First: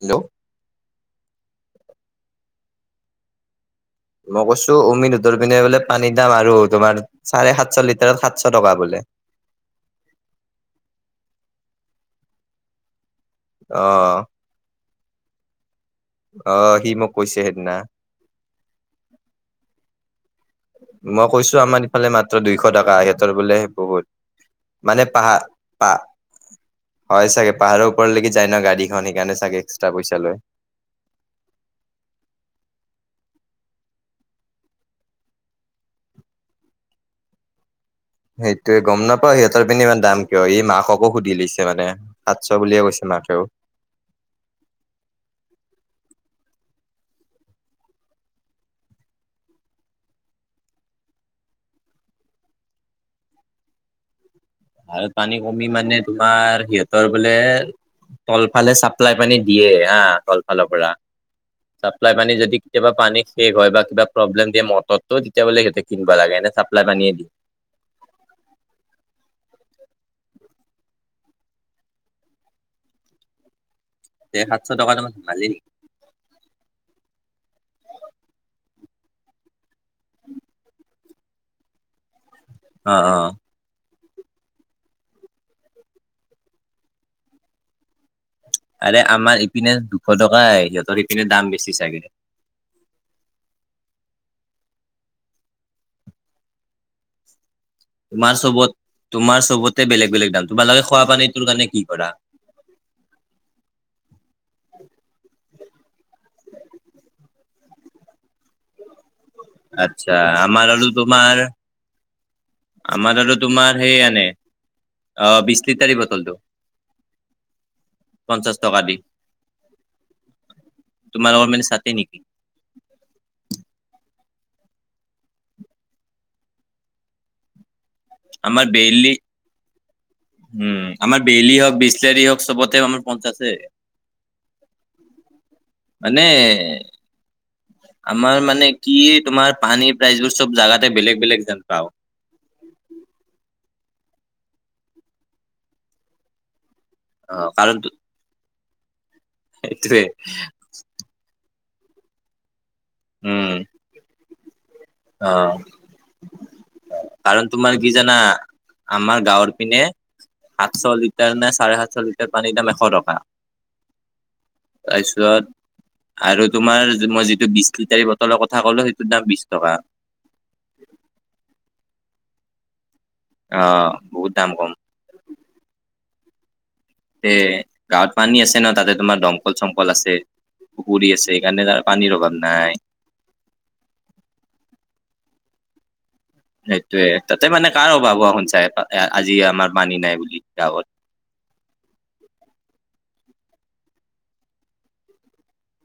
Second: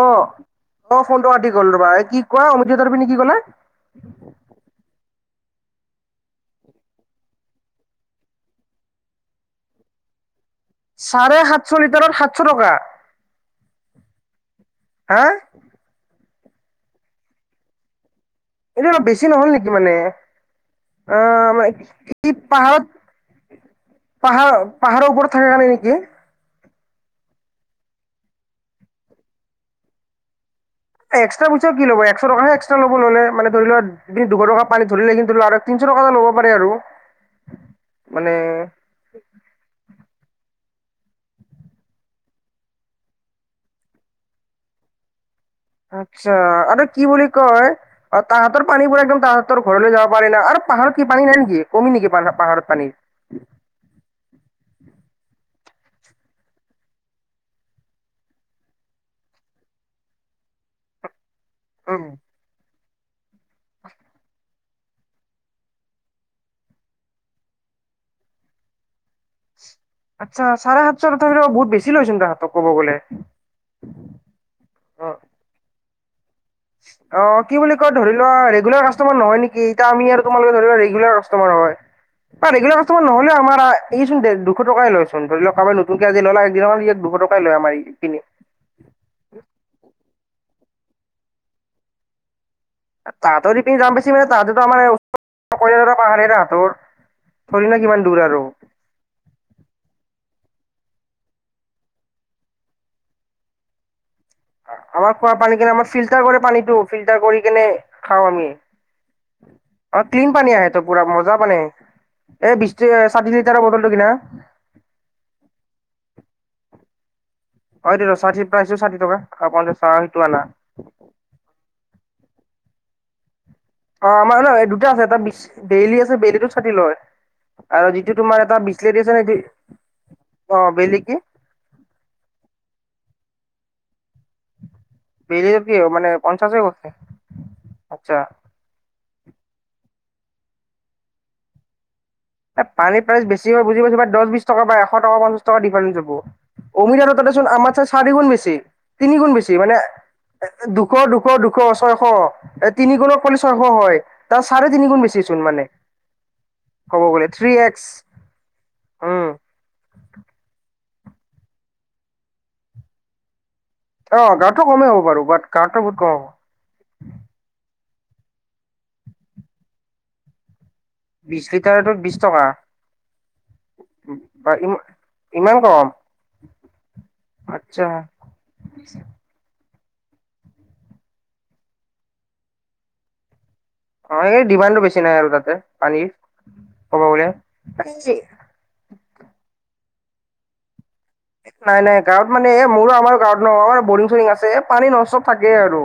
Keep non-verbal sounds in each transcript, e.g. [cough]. Hello অ', ফোনটো কাতি গ'ল ৰবা, এই কি কোৱা অমিতহতৰ পিনি কি ক'লা? মই কৈছো, অমিতহঁতৰ পিনে বোলে পানীৰ দাম আৰু তোমাৰ চাৰে সাতশ লিটাৰত সাতশ টকা বোলে। চাৰে সাতশ লিটাৰত সাতশ টকা? অ'। হা। অ', সি মোক কৈছে সেইদিনা। এইটো অলপ বেছি নহল নেকি মানে? অ মই কৈছো, মানে আমাৰ ইফালে মাত্ৰ দুইশ টকা সিহঁতৰ বোলে বহুত। মানে পাহাৰ-পাহাৰৰ ওপৰত পাহাৰ থাকে কাৰণে পা নেকি? হয়, চাগে পাহাৰৰ ওপৰলৈকে যাই ন গাড়ীখন সেইকাৰণে চাগে এক্সট্ৰা পইচা লয়। এক্সট্ৰা পইচা কি ল'ব, একশ টকা হে এক্ট্ৰা লব ল'লে, মানে ধৰি লোৱা দুশ টকা পানী ধৰিলে আৰু তিনশ [unintelligible] এটা ল'ব পাৰে আৰু। মানে সেইটোয়ে গম নাপাওঁ, সিহঁতৰ পিনে ইমান দাম? কিয়, এই মাককো সুধি লৈছে মানে সাতশ বুলিয়ে কৈছে মাকেও। আচ্ছা আৰু কি বুলি কয় অ', তাহঁতৰ পানীবোৰ একদম তাহাঁতৰ ঘৰলৈ যাব পাৰি না, আৰু পাহাৰত কি পানী নাই নেকি? কমি নেকি পা- পাহাৰত পানী। পাহাৰত পানী কমি মানে তোমাৰ সিহঁতৰ বোলে তলফালে চাপ্লাই পানী দিয়ে হা, তলফালৰ পৰা উম চাপ্লাই পানী যদি কেতিয়াবা পানী শেষ হয় বা কিবা প্ৰব্লেম দিয়ে মটৰটোত তেতিয়া বোলে সিহঁতে কিনিব লাগে, এনে চাপ্লাই পানীয়েই। আচ্ছা চাৰে সাতশ তথাপিও বহুত বেছি লৈছিল তাহাতক কব গ'লে। তে সাতশ টকা ত অ মান লাগেই। অ', কি বুলি কয় ধৰি লোৱা ৰেগুলাৰ কাষ্টমাৰ নহয় নেকি, এ আমি আৰু তোমালোকে ধৰি লোৱা কাষ্টমাৰ হয় বা অ ৰেগুলাৰ অ নহলেও আমা এই চোন দে দুশ টকাই লয় চোন, ধৰি লোৱা কাবাৰ নতুনকে আজি ল'লে একনৰ ই দুশ টকাই লয় আমাৰ ইখিনি। আৰে আমাৰ ইপিনে দুশ টকাই সিহঁতৰ ইপিনে দাম বেছি চাগে। তাঁতৰ [unintelligible] যাম পাইছি মানে তাঁতেতো আমাৰ [unintelligible] দূৰ তোমাৰ আৰু চবত তোমাৰ চবতে বেলেগ বেলেগ দান তোমাৰালোকে খোৱা প [unintelligible] কাৰণে কি কৰা আমাৰ খোৱা পানী কেনে আমাৰ ফিল্টাৰ কৰে পানীটো ফিল্টাৰ কৰি কেনে খাওঁ আমি অ আচ্ছা ক্লন পানী আমাৰ আহ ত আৰু পুৰা তোমাৰ মজা পানী এই বিশ আমাৰ আৰু ষাঠি লিটাৰৰ তোমাৰ বটলটো সেই কি না আনে অ বিশছ লিটাৰি বটলটো হয় [unintelligible] পঞ্চাশ প্ৰো দি ষাঠি টকা খ পাওঁ চাহ সেইটোনা তোমাৰ অ মানে [unintelligible] নেকি? অ আমাৰ ন দুটা আছে এটা বি বেইলি আছে বেইলি চাটি লয় আৰু যিটো তোমাৰ এটা আমাৰ বিচলে বেইলি দিছে নে উম আমাৰ বেলি হওক বিচলোৰী হওক চবতে আমাৰ পঞ্চা আছে বেইলি কি মানে পঞ্চাশে কৈছে আচ্ছা আমাৰ মানে কি তোমাৰ পানী প্ৰাইচবোৰ চব জাগাতে বেলেগ বেলেগ যেন পাও এ পানীৰ প্ৰাইচ বেছি হয় বুজিাইছ বা দহ বিশ টকা বা এশ টকা পঞ্চাশ টকা ডিফাৰেঞ্চ হব অমিত আৰুত দেচোন অ' আমাৰ কাৰণ চ চাৰিগুণ বেছি তিনি গুণ বেছি মান সেইটোৱে দুশ দুশ দু ছশ ছয়শ এ তিনি গুণক পালি উম, ছয়শ হয়। তাৰ চাৰে তিনি গুণ বেচিচোন অ' মানে ক'ব গ'লে কাৰণ থ্ৰী তোমাৰ এক্স কি জানা আমাৰ উম গাঁৱৰ পিনে সাতশ লিটাৰ নে চাৰে সাতশ লিটাৰ পানীৰ দাম এশ টকা অ গাঁৱতটো কমেই হ'ব বাৰু বাট তাৰপিছত গাঁৱতটো বহুত কম হ'ব আৰু তোমাৰ মই যিটো লিটাৰী বটলৰ কথা ক'লো সেইটোৰ দাম বিশ টকা বিশ লিটাৰটো বিশ টকা। অ' বহুত দাম বা কম। ই ইমান কম তে আচ্ছা গাঁৱত পানী আছে ন তাতে তোমাৰ দমকল চমকল আছে পুখুৰী আছে সেইকাৰণে তাৰ পানীৰ অভাৱ নাই অ এই ডিমাণ্ডো বেছি নাই আৰু তাতে পানীৰ ক'ব সেইটোয়ে গ'লে তাতে মানে কাৰ অভাৱ হোৱা শুনচা আজি আমাৰ পানী নাই বুলি গাঁৱত নাই নাই গাঁৱত মানে এ মোৰো আমাৰ গত নহম বৰিং চৰিং আছে পানী নষ্টব থাকে আৰু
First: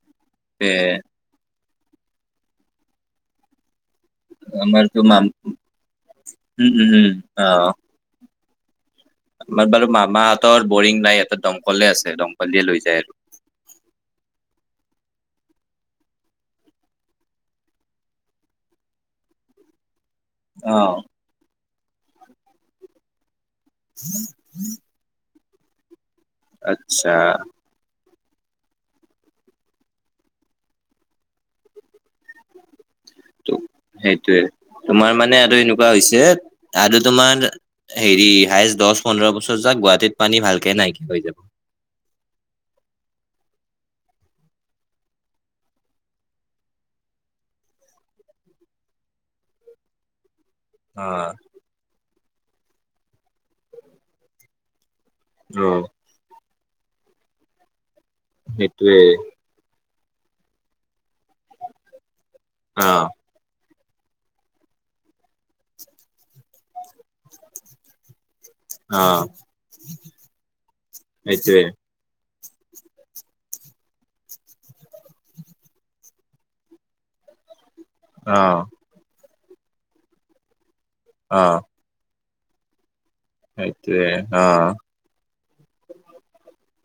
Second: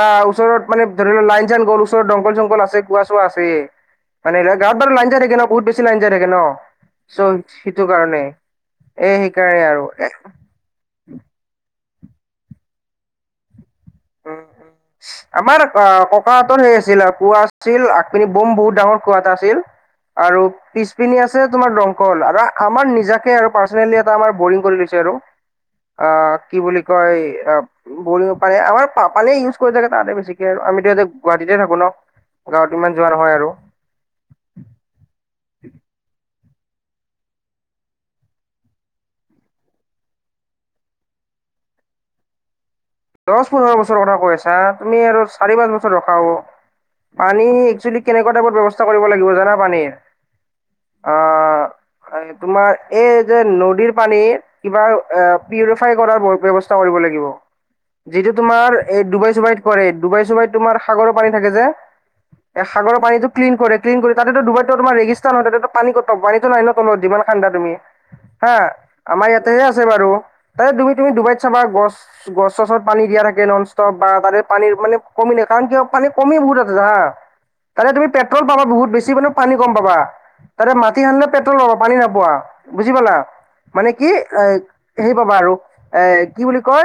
বা ওচৰত তে মানে ধৰি লও লাইন চাইন গ'ল ওচৰত দংকল চংকল আছে কোৱা চোৱা আছে মানে গাঁৱত আমাৰতো বাৰু মা [unintelligible] থাকে ন বহুত বেছি [unintelligible] থাকে ন উম, উম, উম, চ' অ, সেইটো কাৰণে এ সেইকাৰণে আমাৰ বাৰু মামাহঁতৰ বৰিং নাই ইতে দমকলে আছে দমকল দিয়ে লৈ যায় আৰু আৰু আমাৰ ককাহঁতৰ সেই আছিল কোঁৱা আছিল আক পিনি বোম বহুত ডাঙৰ কোঁৱা এটা আছিল আৰু অ, পিছপিনি আছে তোমাৰ দমকল আৰু আমাৰ নিজাকে আৰু পাৰ্চনেলি এটা আমাৰ বৰিং কৰি লৈছে আৰু অ, কি বুলি আচ্ছা কয় অ [unintelligible] পাৰে আমাৰ প পানীয়ে ইউজ কৰি থাকে তাতে বেছিকে আৰু আমিতোতে গুৱাহাটীতে থাকো ন গাৱত ইমান যোৱা নহয় আৰু ত সেইটোৱে তোমাৰ মানে আৰু এনেকুৱা হৈছে আৰু তোমাৰ হেৰি হাইষ্ট দহ পোন্ধৰ বছৰ যাক গুৱাহাটীত পানী ভালকে নাইকিয়া হৈ যাব দহ পোন্ধৰ বছৰৰ কথা কৈ আছা তুমি আৰু চাৰি পাঁচ বছৰ ৰখা হ'ব পানী একচুৱেলি কেনেকুৱা টাইপৰ ব্যৱস্থা কৰিব লাগিব জানা পানীৰ অ, আহ তোমাৰ এই যে নদীৰ পানী কিবা অ, পিউৰিফাই কৰাৰ ব্যাবস্থা লাগ যিটো তোমাৰ সেইটোৱে এই ডুবাই চুবাইত কৰে ডুবাই চুবাই তোমাৰ সাগৰ থাকে যে অ, সাগৰৰ পানীটো ক্লিন কৰে ক কৰি তাতে ডুবাই তোৰ [unintelligible] ন হয় ততে পান কট পানী ল যিমান খান্ডা তুমি হা অ, আমাৰ ইয়াতেহে আছে বাৰু তাই তুমি তুমি ডুবাইত বা সেইটোৱে গছ [unintelligible] তাতে তুমি অ, পেট্ৰল পাবা বহুত বেছি মানে পানী কম পাবা তাতে মাটি সানিলে অ, পেট্ৰল পাবা পানী নাপোৱা। বুজি পলা? মানে সেইটোৱে কি এ অ, হেই পাবা আৰু এ কি বুলি কয়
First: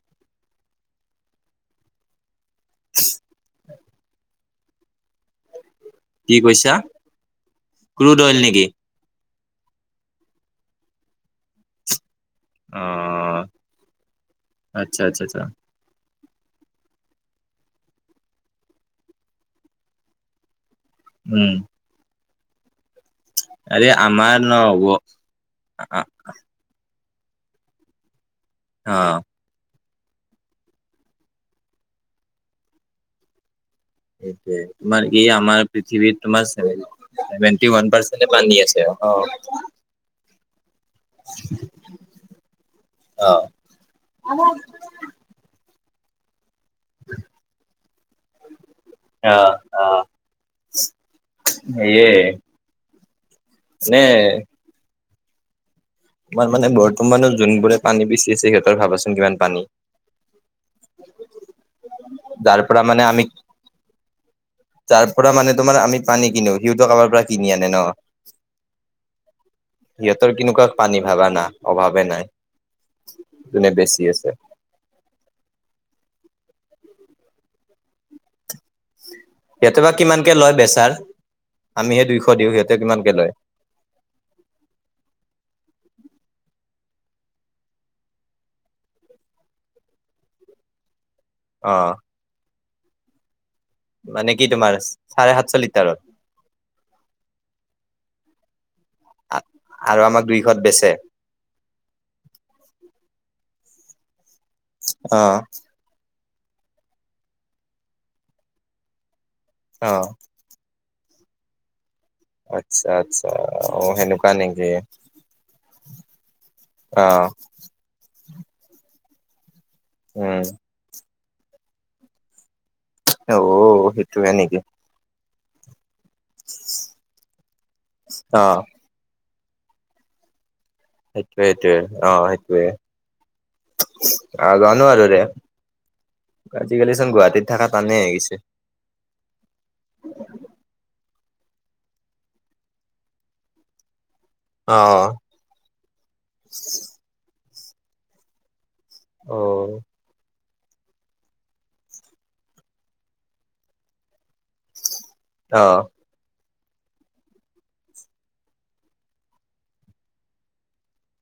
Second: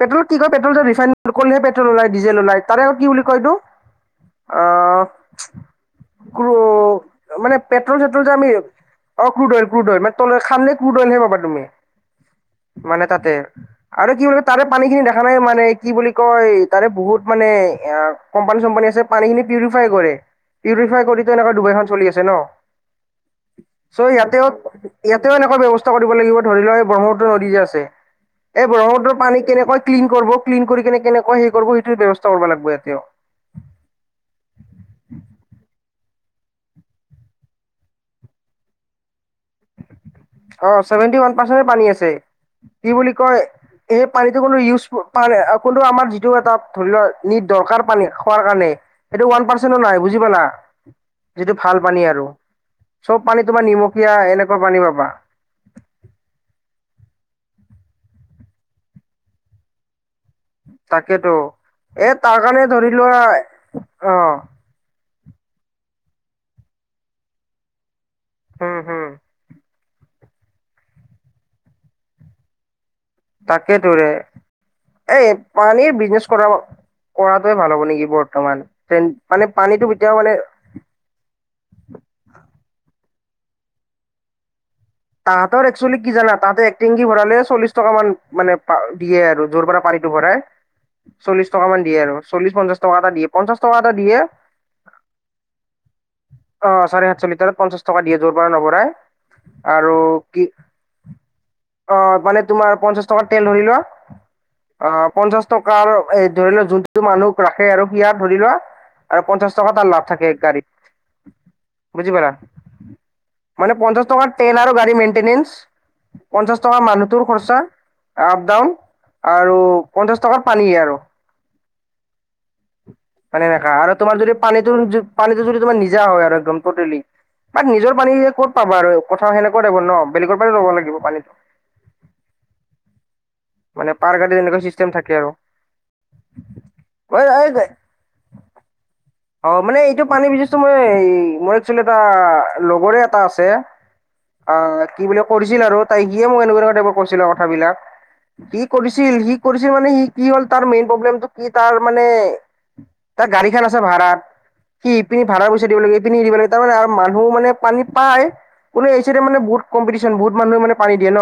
পেট্ৰলত কি কয়? পেট্ৰল যে ৰিফাইন কৰিলেহে পেট্ৰল ওলাই, ডিজেল ওলাই তাৰে আগত কি বুলি কয়তো এটিটো? অ কি কো কৈছা মানে ক্ৰুড পেট্ৰল-চেট্ৰল যে অইল আমি নেকি? অ ক্লুড অইল ক্লুড অইল মান তলৰ খানলে ক্ৰুড অলইহে পাবা তুমি। অ, মানে তাতে আৰু কি বুলি তাৰে আচ্ছা, পানীখিনি আচ্ছা, দেখা নাই আচ্ছা, মানে কি কি বুলি কয়? তাৰে বহুত মানে কম্পানী-চপানী আছে পানী খিনি পিউৰিফাই কৰে। পিউৰিফাই কৰি উম, এনেকুৱা দুবাইখন চলিছে ন। আৰে চ' আমাৰ ইয়াতেও, নহ'ব ইয়াতেও এনেকুৱা ব্যৱস্থা কৰিব লাগিব। ধৰি লোৱা এই ব্ৰহ্মপুত্ৰ নদী যে আছে, এই অ, ব্ৰহ্মপুত্ৰৰ পানী অই ক্লিন কৰিব, ক্লিন কৰিকেনে কেনেকুৱা হেই কৰিব সেইটোৰ ব্যৱস্থা কৰিব লাগিব ইয়াতে। সেইটোৱে তোমাৰ কি আমাৰ পৃথিৱীত তোমাৰ চেভে-চেভেণ্টি ওৱান পাৰ্চ পানী আছে অ। অ চছেভেনটি ওৱান পাৰ্চেন্ট পানী আছে। কি বুলি কয়, এই পানীটো কোনটো ইউজ প [unintelligible] কোনটো আমাৰ যিটো এটা ধৰি লোৱা নিট দৰকাৰ পানী খোৱাৰ কাৰণে সেইটো ওৱান পাৰ্চেন্ত নাই বুজি পালা। যিটো ভাল পানী সেয়ে আৰু, চব পানী তোমাৰ মানে নিমখীয়া এনেকুৱা পানী পাবা। তোমাৰ মানে বৰ্তমানৰ যোনবোৰে পানী বেচি আছে, সিহঁতৰ ভাবাচোন কিমান পানী। তাকেতো এ তাৰ যাৰ কাৰণে পৰা ধৰি মানে লোৱা অ পুৰা মানে তোমাৰ আমি পানী কিনো, সিহঁতো কাৰোবাৰ পৰা কিনি আনে ন। হম হম। সিহঁতৰ কেনেকুৱা পানী ভবা না অভাৱে নাই। যোনে বেছি তাকেটোৰে, আছে এই পানীৰ বিজনেছ কৰা কৰাটোৱে ভাল হ'ব নেকি বৰ্তমান তেন সিহঁতেৰ বা কিমানকে লয় বেচাৰ? আমিহে দুইশ দিওঁ। সিহঁতে কিমানকে লয়? তাহাঁতৰ আৰু একচলি কি জানা তাহাঁতে টিঙদি ভৰালে চল্লিশ টকা মান মানে দিয়ে আৰু, যৰ পৰা পানীটো ভৰাই। চল্লিছটকা মান অ', দিয়ে আৰু, চল্লিছ পঞ্চাছ টকা এটা দি পঞ্চাশ টকা এটা দিয়ে, মানে কি তোমাৰ চাৰে সাতশ লিটাৰত অ চাৰে সাতশ লিটাৰত পঞ্চাশ টকা দিয়ে। যৰ পৰা নভৰাই। আৰু আমাক কি, দুইশত বেচে অ মানে তোমাৰ পঞ্চাশ টকাৰ তেল ধৰি লোৱা। অ পঞ্চাশ টকাৰ এ ধৰি লোৱা যোনটো মানুহ ৰাখে আৰু সেয়া ধৰি লোৱা আৰু পঞ্চাশ টকা তাৰ অ'। লাভ থাকে একগাড়ীত। বুজি পালা? আচ্ছা আচ্ছা মানে অ পঞ্চাশ টকাত সেনেকুৱা নেকি তাৰো গাড়ী মেন্টেনিনচ, পঞ্চাশ টকা অ মানুহৰ খৰচা, আপ ডাউন আৰু পঞ্চাশ উম টকাত পানী আৰু। অ পানী নেখা আৰু তোমাৰ সেইটোয়ে যদি নেকি পানীটোৰ পানীটো যদি তোমাৰ নিজা হয় আৰু একদম টুটেলি, বাদ নিজৰ পানী অ ক'ত পাবা আৰু কথা [unintelligible] ন বেগৰ পৰা লাগ সেইটোৱে সেইটোৱে অ সেইটোৱে। মানে পাৰ গাডী এনেকুৱা চিষ্টেম থাকে আৰু। আজিকালিচোন মই গুৱাহাটীত এই থাকা টানেই গিছে। অ মানে এইটো পানী বিজনেচটো মই এই মোৰ একচোৱেলি এটা লগৰে এটা আছে। অ কি বুলে কৰিছিল আৰু তাইক গিয়ে মোক এনেকুৱা টাইপ কৈছিলে কথাবিলাক। কি কৰিছিল সি অ কৰিছিল মানে সি কি হ'ল তাৰ মেইন প্ৰব্লেমটো কি, তাৰ মানে তাৰ গাড়ী খান আছে ভা়ৰাত। সি ইপিনে ভাড়াৰ অ অ পইচা দিব লাগে, ই পিনে দিব লাগে, তাৰমানে আৰু মানুহ মানে পানী পায়। বুলো এই এইচতে বহুত কম্পিটিচন, বহুত মানুহে মানে পানী দিয়ে ন।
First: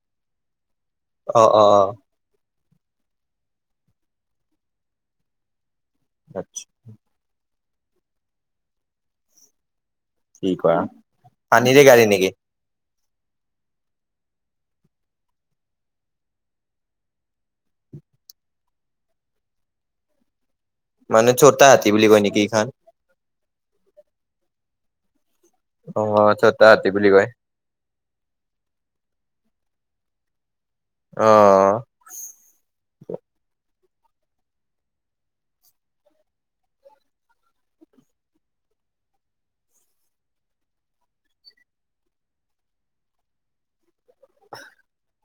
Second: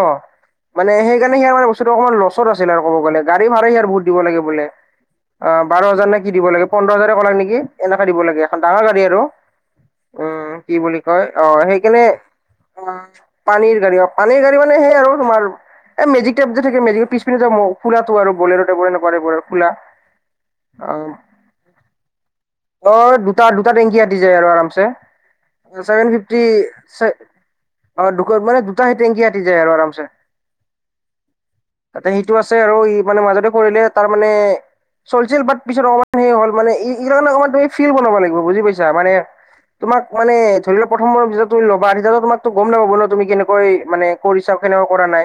মানে সেইকাৰণে অ অ সিয়াৰ বস্তুটো অকমান লছত আছে ক'ব গলে গাড়ী ভা়ড়া বহুত দিব লাগে বোলে, বাৰ হাজাৰ নে কি দিব আচ্ছা লাগে পন্ধৰ হাজ কলে নি। কি এনকা দিব লাগে এখন ডাঙৰ গাড়ী আৰু উম কি বুলি কয় অ সেই পানীৰে কেনে। গাড়ী নেকি পানীৰ গাড়ী পানীৰ গাড়ী মানে সেই আৰু তোমাৰ, মেজিকটেপ যে থাকে মেজিক পিছ পিনে যে খোৰাটো আৰু সেনেকুৱাটাইবৰ খোলা। অ মানে চটা হাতী বুলি কয় নেকি? এইখন অ', দুটা দুটা টেংকি ইয়াত দি যায় আৰু আৰামছে। অ ছেভেন ফিফটি চটা হাতী ছে, বুলি কয় অ', দুকন মানে দুটা হে টেংকি আাটি যায় আৰু আৰামছে। অ তাতে সেইটো আছে আৰু ই। মানে মাজতে কৰিলে তাৰ মানে চলছিল বাট পিছত অকমান সেই হ'ল মানে ই সি তাৰ মানে অকণমান টাইম ফিল বনাব লাগিব বুজি পাইছা মানে, তোমাকা মানে ধৰি লোৱা প্ৰথম পিছত তুমি ম ল'বা তোমাকতো গম নাপাব ন তুমি কেনেকুৱা মানে। কৰি চাও কেনুকা কৰা নাই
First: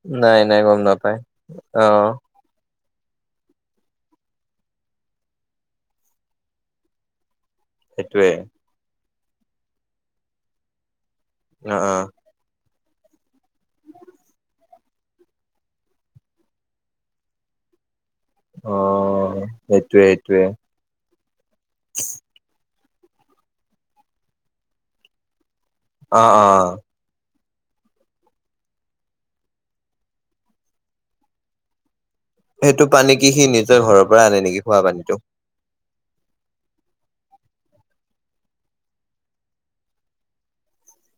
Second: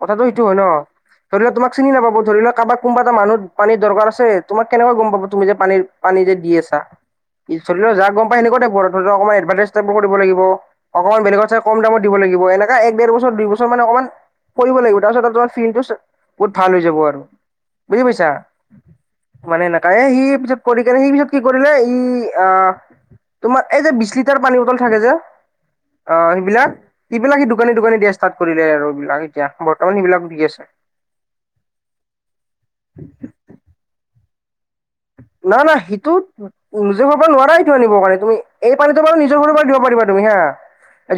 কথাটো নাই সেইটো হয় নাই ন গম নাপায় ধৰি লোৱা তোমাক অ চিনি নাপাব ধৰি লোৱা কাবাক কোনোবা এটা মানুত পানীৰ দৰকাৰ আছে তোমাক কেনেকৈ গম পাব তুমি যে পানী পানী যে দি আছা। পল ও য গম সেইটোৱে পায় সেনেুৱা থাককমান এডভাৰটাইজ টাইো কৰিব লাগিব। অকণমান বেলেগত চাই অ কম অ দামত দিব লাগিব এনে এক ডেৰ বছৰ দুই বছৰ মানে অকণমান কৰিব লাগিব তাৰপিছত আৰু তাৰ ফিনটো বহুত ভাল হৈ যাব আৰু বুজি পাইছা অ মানে নাকায়ে সেইটোৱে সেইটোৱে সি কৰি কেনে সেই পিছত কি কৰিলে ই আহ তোমাৰ এই যে বিশ লিটাৰ পানী বটল থাকে যে অ অ অ সেইবিলাক কি বিলাক সি দোকানী দোকানী দিয়া ষ্টাট কৰিলে আৰু সেইবিলাক এতিয়া বৰ্তমান সেইবিলাক ভুগি আছে। সেইটো পানী কি সি নিজৰ ঘৰৰ পৰা আনে নেকি, খোৱা পানীটো। [unintelligible] নিজৰ ঘৰৰ পৰা নোৱাৰা সেইটো আনিব কাৰণে তুমি, এই পানীটো বাৰু নিজৰ ঘৰৰ পৰা দিব পাৰিবা তুমি হা।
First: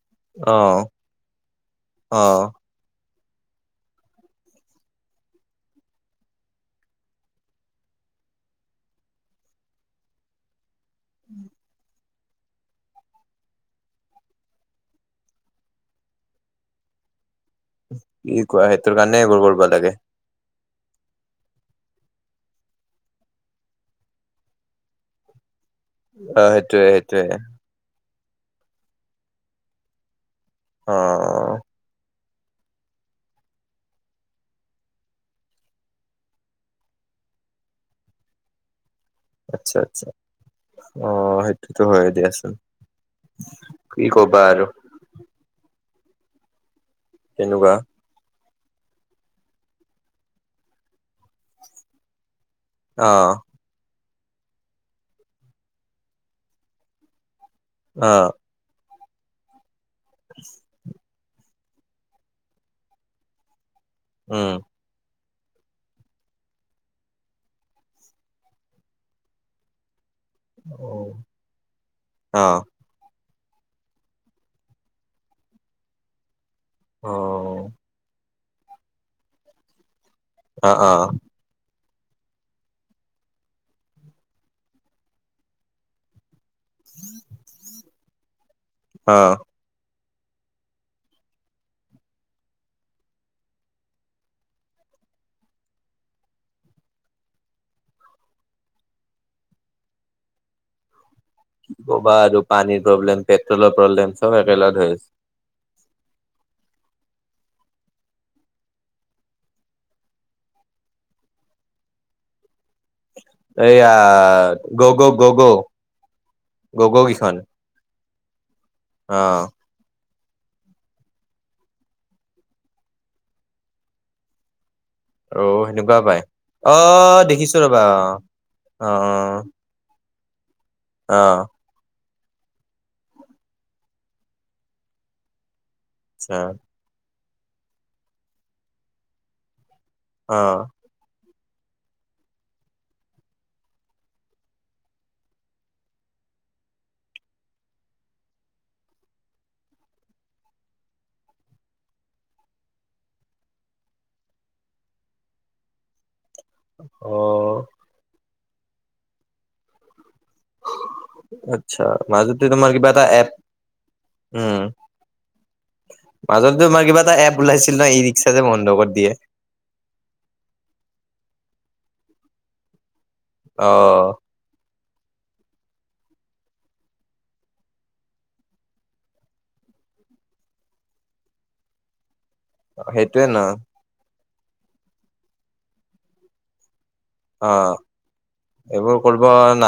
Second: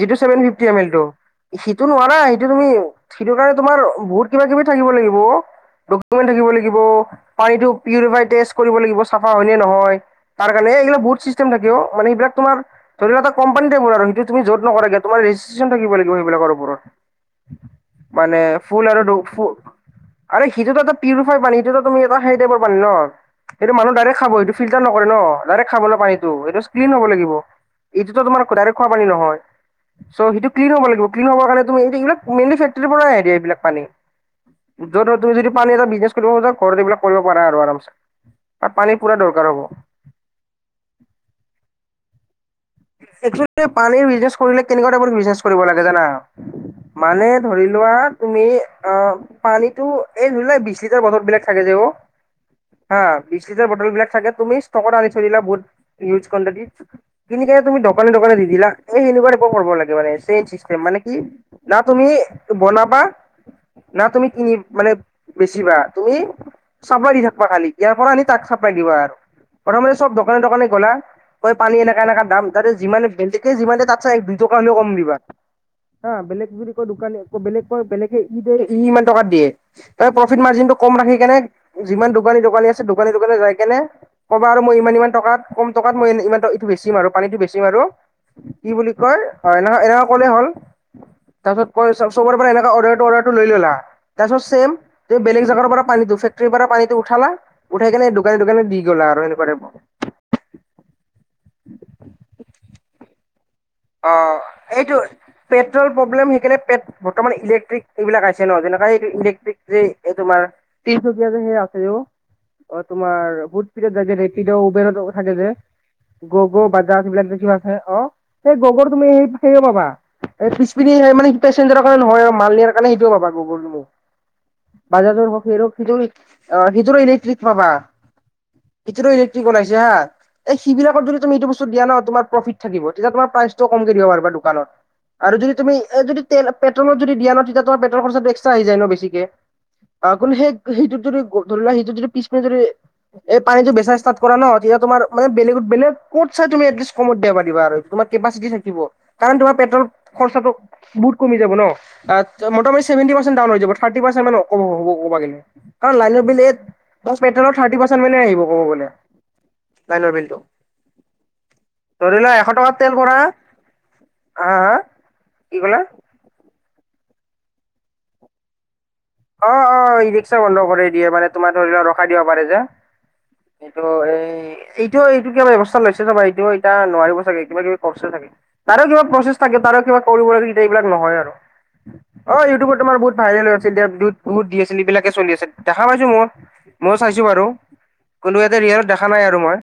যিটো ছেভেন অ ফিফটি এম এল টো, সিটো নোৱাৰা, অ সেইটো তুমি সেইটো কাৰণে তোমাৰ বহুত কিবা কিবি থাকিব লাগিব ও। ডকুমেণ্ট থাকিব লাগিব, পানীটো পিউৰীফাই টেষ্ট কৰিব লাগিব চাফা হয় নে নহয়, তাৰ কাৰণে এইবিলাক বহুত চিষ্টেম থাকেও, মানে সেইবিলাক তোমাৰ ধৰি লোৱা এটা কম্পেনী টাইপ [unintelligible] তুমি য'ত নকৰা কিয়, তোমাৰ ৰেজিষ্ট্ৰেচন থাকিব লাগিব, সেইবিলাকৰ ওপৰত। মানে কি কোৱা ফুল সেইটোৰ আৰু কাৰণে এইবোৰ ডকফু কৰিব লাগে আৰে সেইটোতো পিউৰিফাইড পানী, সেইটো তুমি এটা সেই টাইপৰ পানী ন', সেইটো মানুহ ডাইৰেক্ট খাব। সেইটো ফিল্টাৰ নকৰে ন'। ডাইৰেক্ট খাবলৈ পানীটো, অ এইটো সেইটোয়ে ক্লিন হ'ব লাগিব। সেইটোয়ে এইটোতো তোমাৰ ডাইৰেক্ট খোৱা পানী নহয়, চ' সেইটো ক্লীন হ'ব অ লাগিব, ক্লীন হ'ব কাৰণে তুমি এই মেইনলি ফেক্টৰীৰ পৰাই আহে দিয়া এইবিলাক পানী। যদি তুমি যদি পানী এটা বিজনেছ কৰিব খোজা, ঘৰত এইবিলাক কৰিব পাৰা আৰু আৰামছে, আৰু পানী আচ্ছা, আচ্ছা, অ', সেইটোতো হয়ে দিয়াচোন। এক্সুএলি, কি পানীৰ বিজনেছ কবা কৰিলে আৰু কেনেকুৱা টাইপৰ বিজনেছ কৰিব লাগে জানা? মানে ধৰি তেনেকুৱা লোৱা, তুমি অ', পানীতো এই ধৰি লোৱা, এই বিশ লিটাৰ বতলবিলাক থাকে যে ও হা, অ বিছলিটাৰ বটলবিলাক থাকে, তুমি ষ্ট'কত আনি থৈ দিলা [unintelligible] কিনি কিনে তুমি দোকানে অ দোকানে দি দিলা, এই সেনেকুৱা টাইপৰ কৰিব লাগে মানে, চেম চিষ্টেম, মানে না তুমি বনাবা, না তুমি কিনি উম মানে বেছিবা, তুমি চাপ্লাই দি থাকিবা খালি। ইয়াৰ পৰা আনি তাক চাপ্লাই দিবা আৰু। প্ৰথমে সব দোকানে দোকানে অ গ'লা, কৈ পানী এনেকা এনেকা দাম অ তাতে যিমান এহ যিমানে, তাতচাই দুই টকা হ'লেও কম দিবা, হা। বেলেগ যদি কয়, দোকান বেলেগ অ কয় বেলেগেই। - ই ইমান টকাত দিয়ে, তাৰে প্ৰ'ফিট মাৰ্জিনটো অ কম ৰাখি কেনে যিমান দোকানী-দোকানী আছে দোকানে দোকানে যাই কেনে ক'বা আৰু, মই ইমান-ইমান টকাত, কম টকাত মই ইমান বেছি মাৰোঁ আৰু পানীটো বেছি মাৰোঁ। কি বুলি অ কয়, হয় নহ এনেকুৱা ক'লে হ'ল তাৰপিছত কৈ সবৰে পৰা এনেকা অৰ্ডাৰটো-অৰ্ডাৰটো লৈ ল'লা, তাৰপাছত ছেম, বেলেগ জাগাৰ পৰা পানী দু ফেক্টৰীৰপৰা পানীটো উঠালা, উঠাই কেনে এই দোকানে দোকানে দি গ'লা আৰু সেনেকুৱা টাইপৰ। [inaudible] কি ক'বা আৰু পানীৰ প্ৰব্লেম, পেট্ৰ'লৰ প্ৰব্লেম চব একেলগে হৈছে। ট্ৰল প্ৰব্লেম, সেইকাৰণে পেট বৰ্তমান ইলেক্ট্ৰিক এইবিলাক আহিছে ন', যেনেকুৱা ইলেকট্ৰিক যে তোমাৰ তিচকিয়া যে সেই আছে যে অ তোমাৰ বহুত এইয়া স্পীডত যায় যে ৰেপি'ড, গ' উবেৰত গ' গ' থাকে যে। গ' গ'গ, গ' গ' বাজাজ, এইবিলাক কেইখন যে কিবা আছে অ'। সেই গ'গৰ তুমি অ সেই-সেইয়ো পাবা। এই পিছপিনে মানে পেচেঞ্জাৰৰ কাৰণে নহয়, মাল নিয়াৰ কাৰণে সেইটোও পাবা গ'গৰ তুমি। বাজাজ'ৰ বা আৰু ফিৰ'ৰ ফিৰ' সেনেকুৱা পাই আ, অ ফিজৰ'ৰ ইলেক্ট্ৰিক দেখিছো পাবা। ৰবা অ অ এইটোৰো ইলেকট্ৰিক বনাইছে হা। এই সিবিলাকৰ দৰে অ তুমি এইটো বস্তু দিয়া ন', তোমাৰ প্ৰ'ফিট থাকিব। তেতিয়া তোমাৰ প্ৰাইচটোও কমকে দিব পাৰিবা দোকানত আৰু যদি তুমি এ, যদি আচ্ছা পেট্ৰ'লৰ যদি দিয়া ন', তেতিয়া তোমাৰ পেট্ৰলৰ খৰচাটো এক্সট্ৰা আহি যায় বেছিকে। আ, অ সেই-সেইটোত যদি ধৰি লোৱা, সিটো যদি পিছপিনে যদি এই পানীটো বেচা ষ্টাৰ্ট কৰা ন' তেতিয়া তোমাৰ বেলেগৰ-বেলেগৰ তুমি এটলিষ্ট কমত দিবা পাৰিবা আৰু। তোমাৰ কেপাচিটি থাকিব, কাৰণ তোমাৰ পেট্ৰ'লৰ খৰচাটো বহুত কমি যাব ন', মোটামটি চেভেন্টি পাৰ্চেণ্ট ডাউন হৈ যাব, থাৰ্টি পাৰ্চেণ্ট মান কম হ'ব, ক'বা গেলি, কাৰণ লাইন বিল এই পেট্ৰলত অ থাৰ্টি পাৰ্চেণ্ট মানহে আহিব ক'ব গ'লে লাইনৰ বিল। আচ্ছা, মাজতে তোমাৰ কিবা এটা পৰা, এপ হা, হা কি ক'লা? মাজত যে তোমাৰ কিবা এটা এপ ওলাইছিল নহয়, ইৰিক্সা যে বন্ধ কৰি দিয়ে অ', অ' ইৰিক্সা বন্ধ কৰি দিয়ে, মানে তোমাৰ ধৰি লোৱা ৰখাই দিব পাৰে যে। অ এইটো, এই এইটোও এইটো কিবা ব্যৱস্থা লৈছে চাবা, এইটোও এতিয়া নোৱাৰিব চাগে কিবা কিবি কৰিছে চাগে তাৰে কিবা প্ৰচেছ থাকে তাৰ কিবা কৰিব লাগে যেতিয়া এইবিলাক নহয় আৰু। অ' ইউটিউবত তোমাৰ বহুত সেইটোয়ে ন ভাইৰেল হৈ আছিল দিয়া, বহুত দি আছিল, এইবিলাকে চলি আছিল দেখা পাইছো মই। ময়ো চাইছোঁ বাৰু, অ কোনো এয়াতে ৰিয়ালত এইবোৰ দেখা কৰিব নাই আৰু মই। না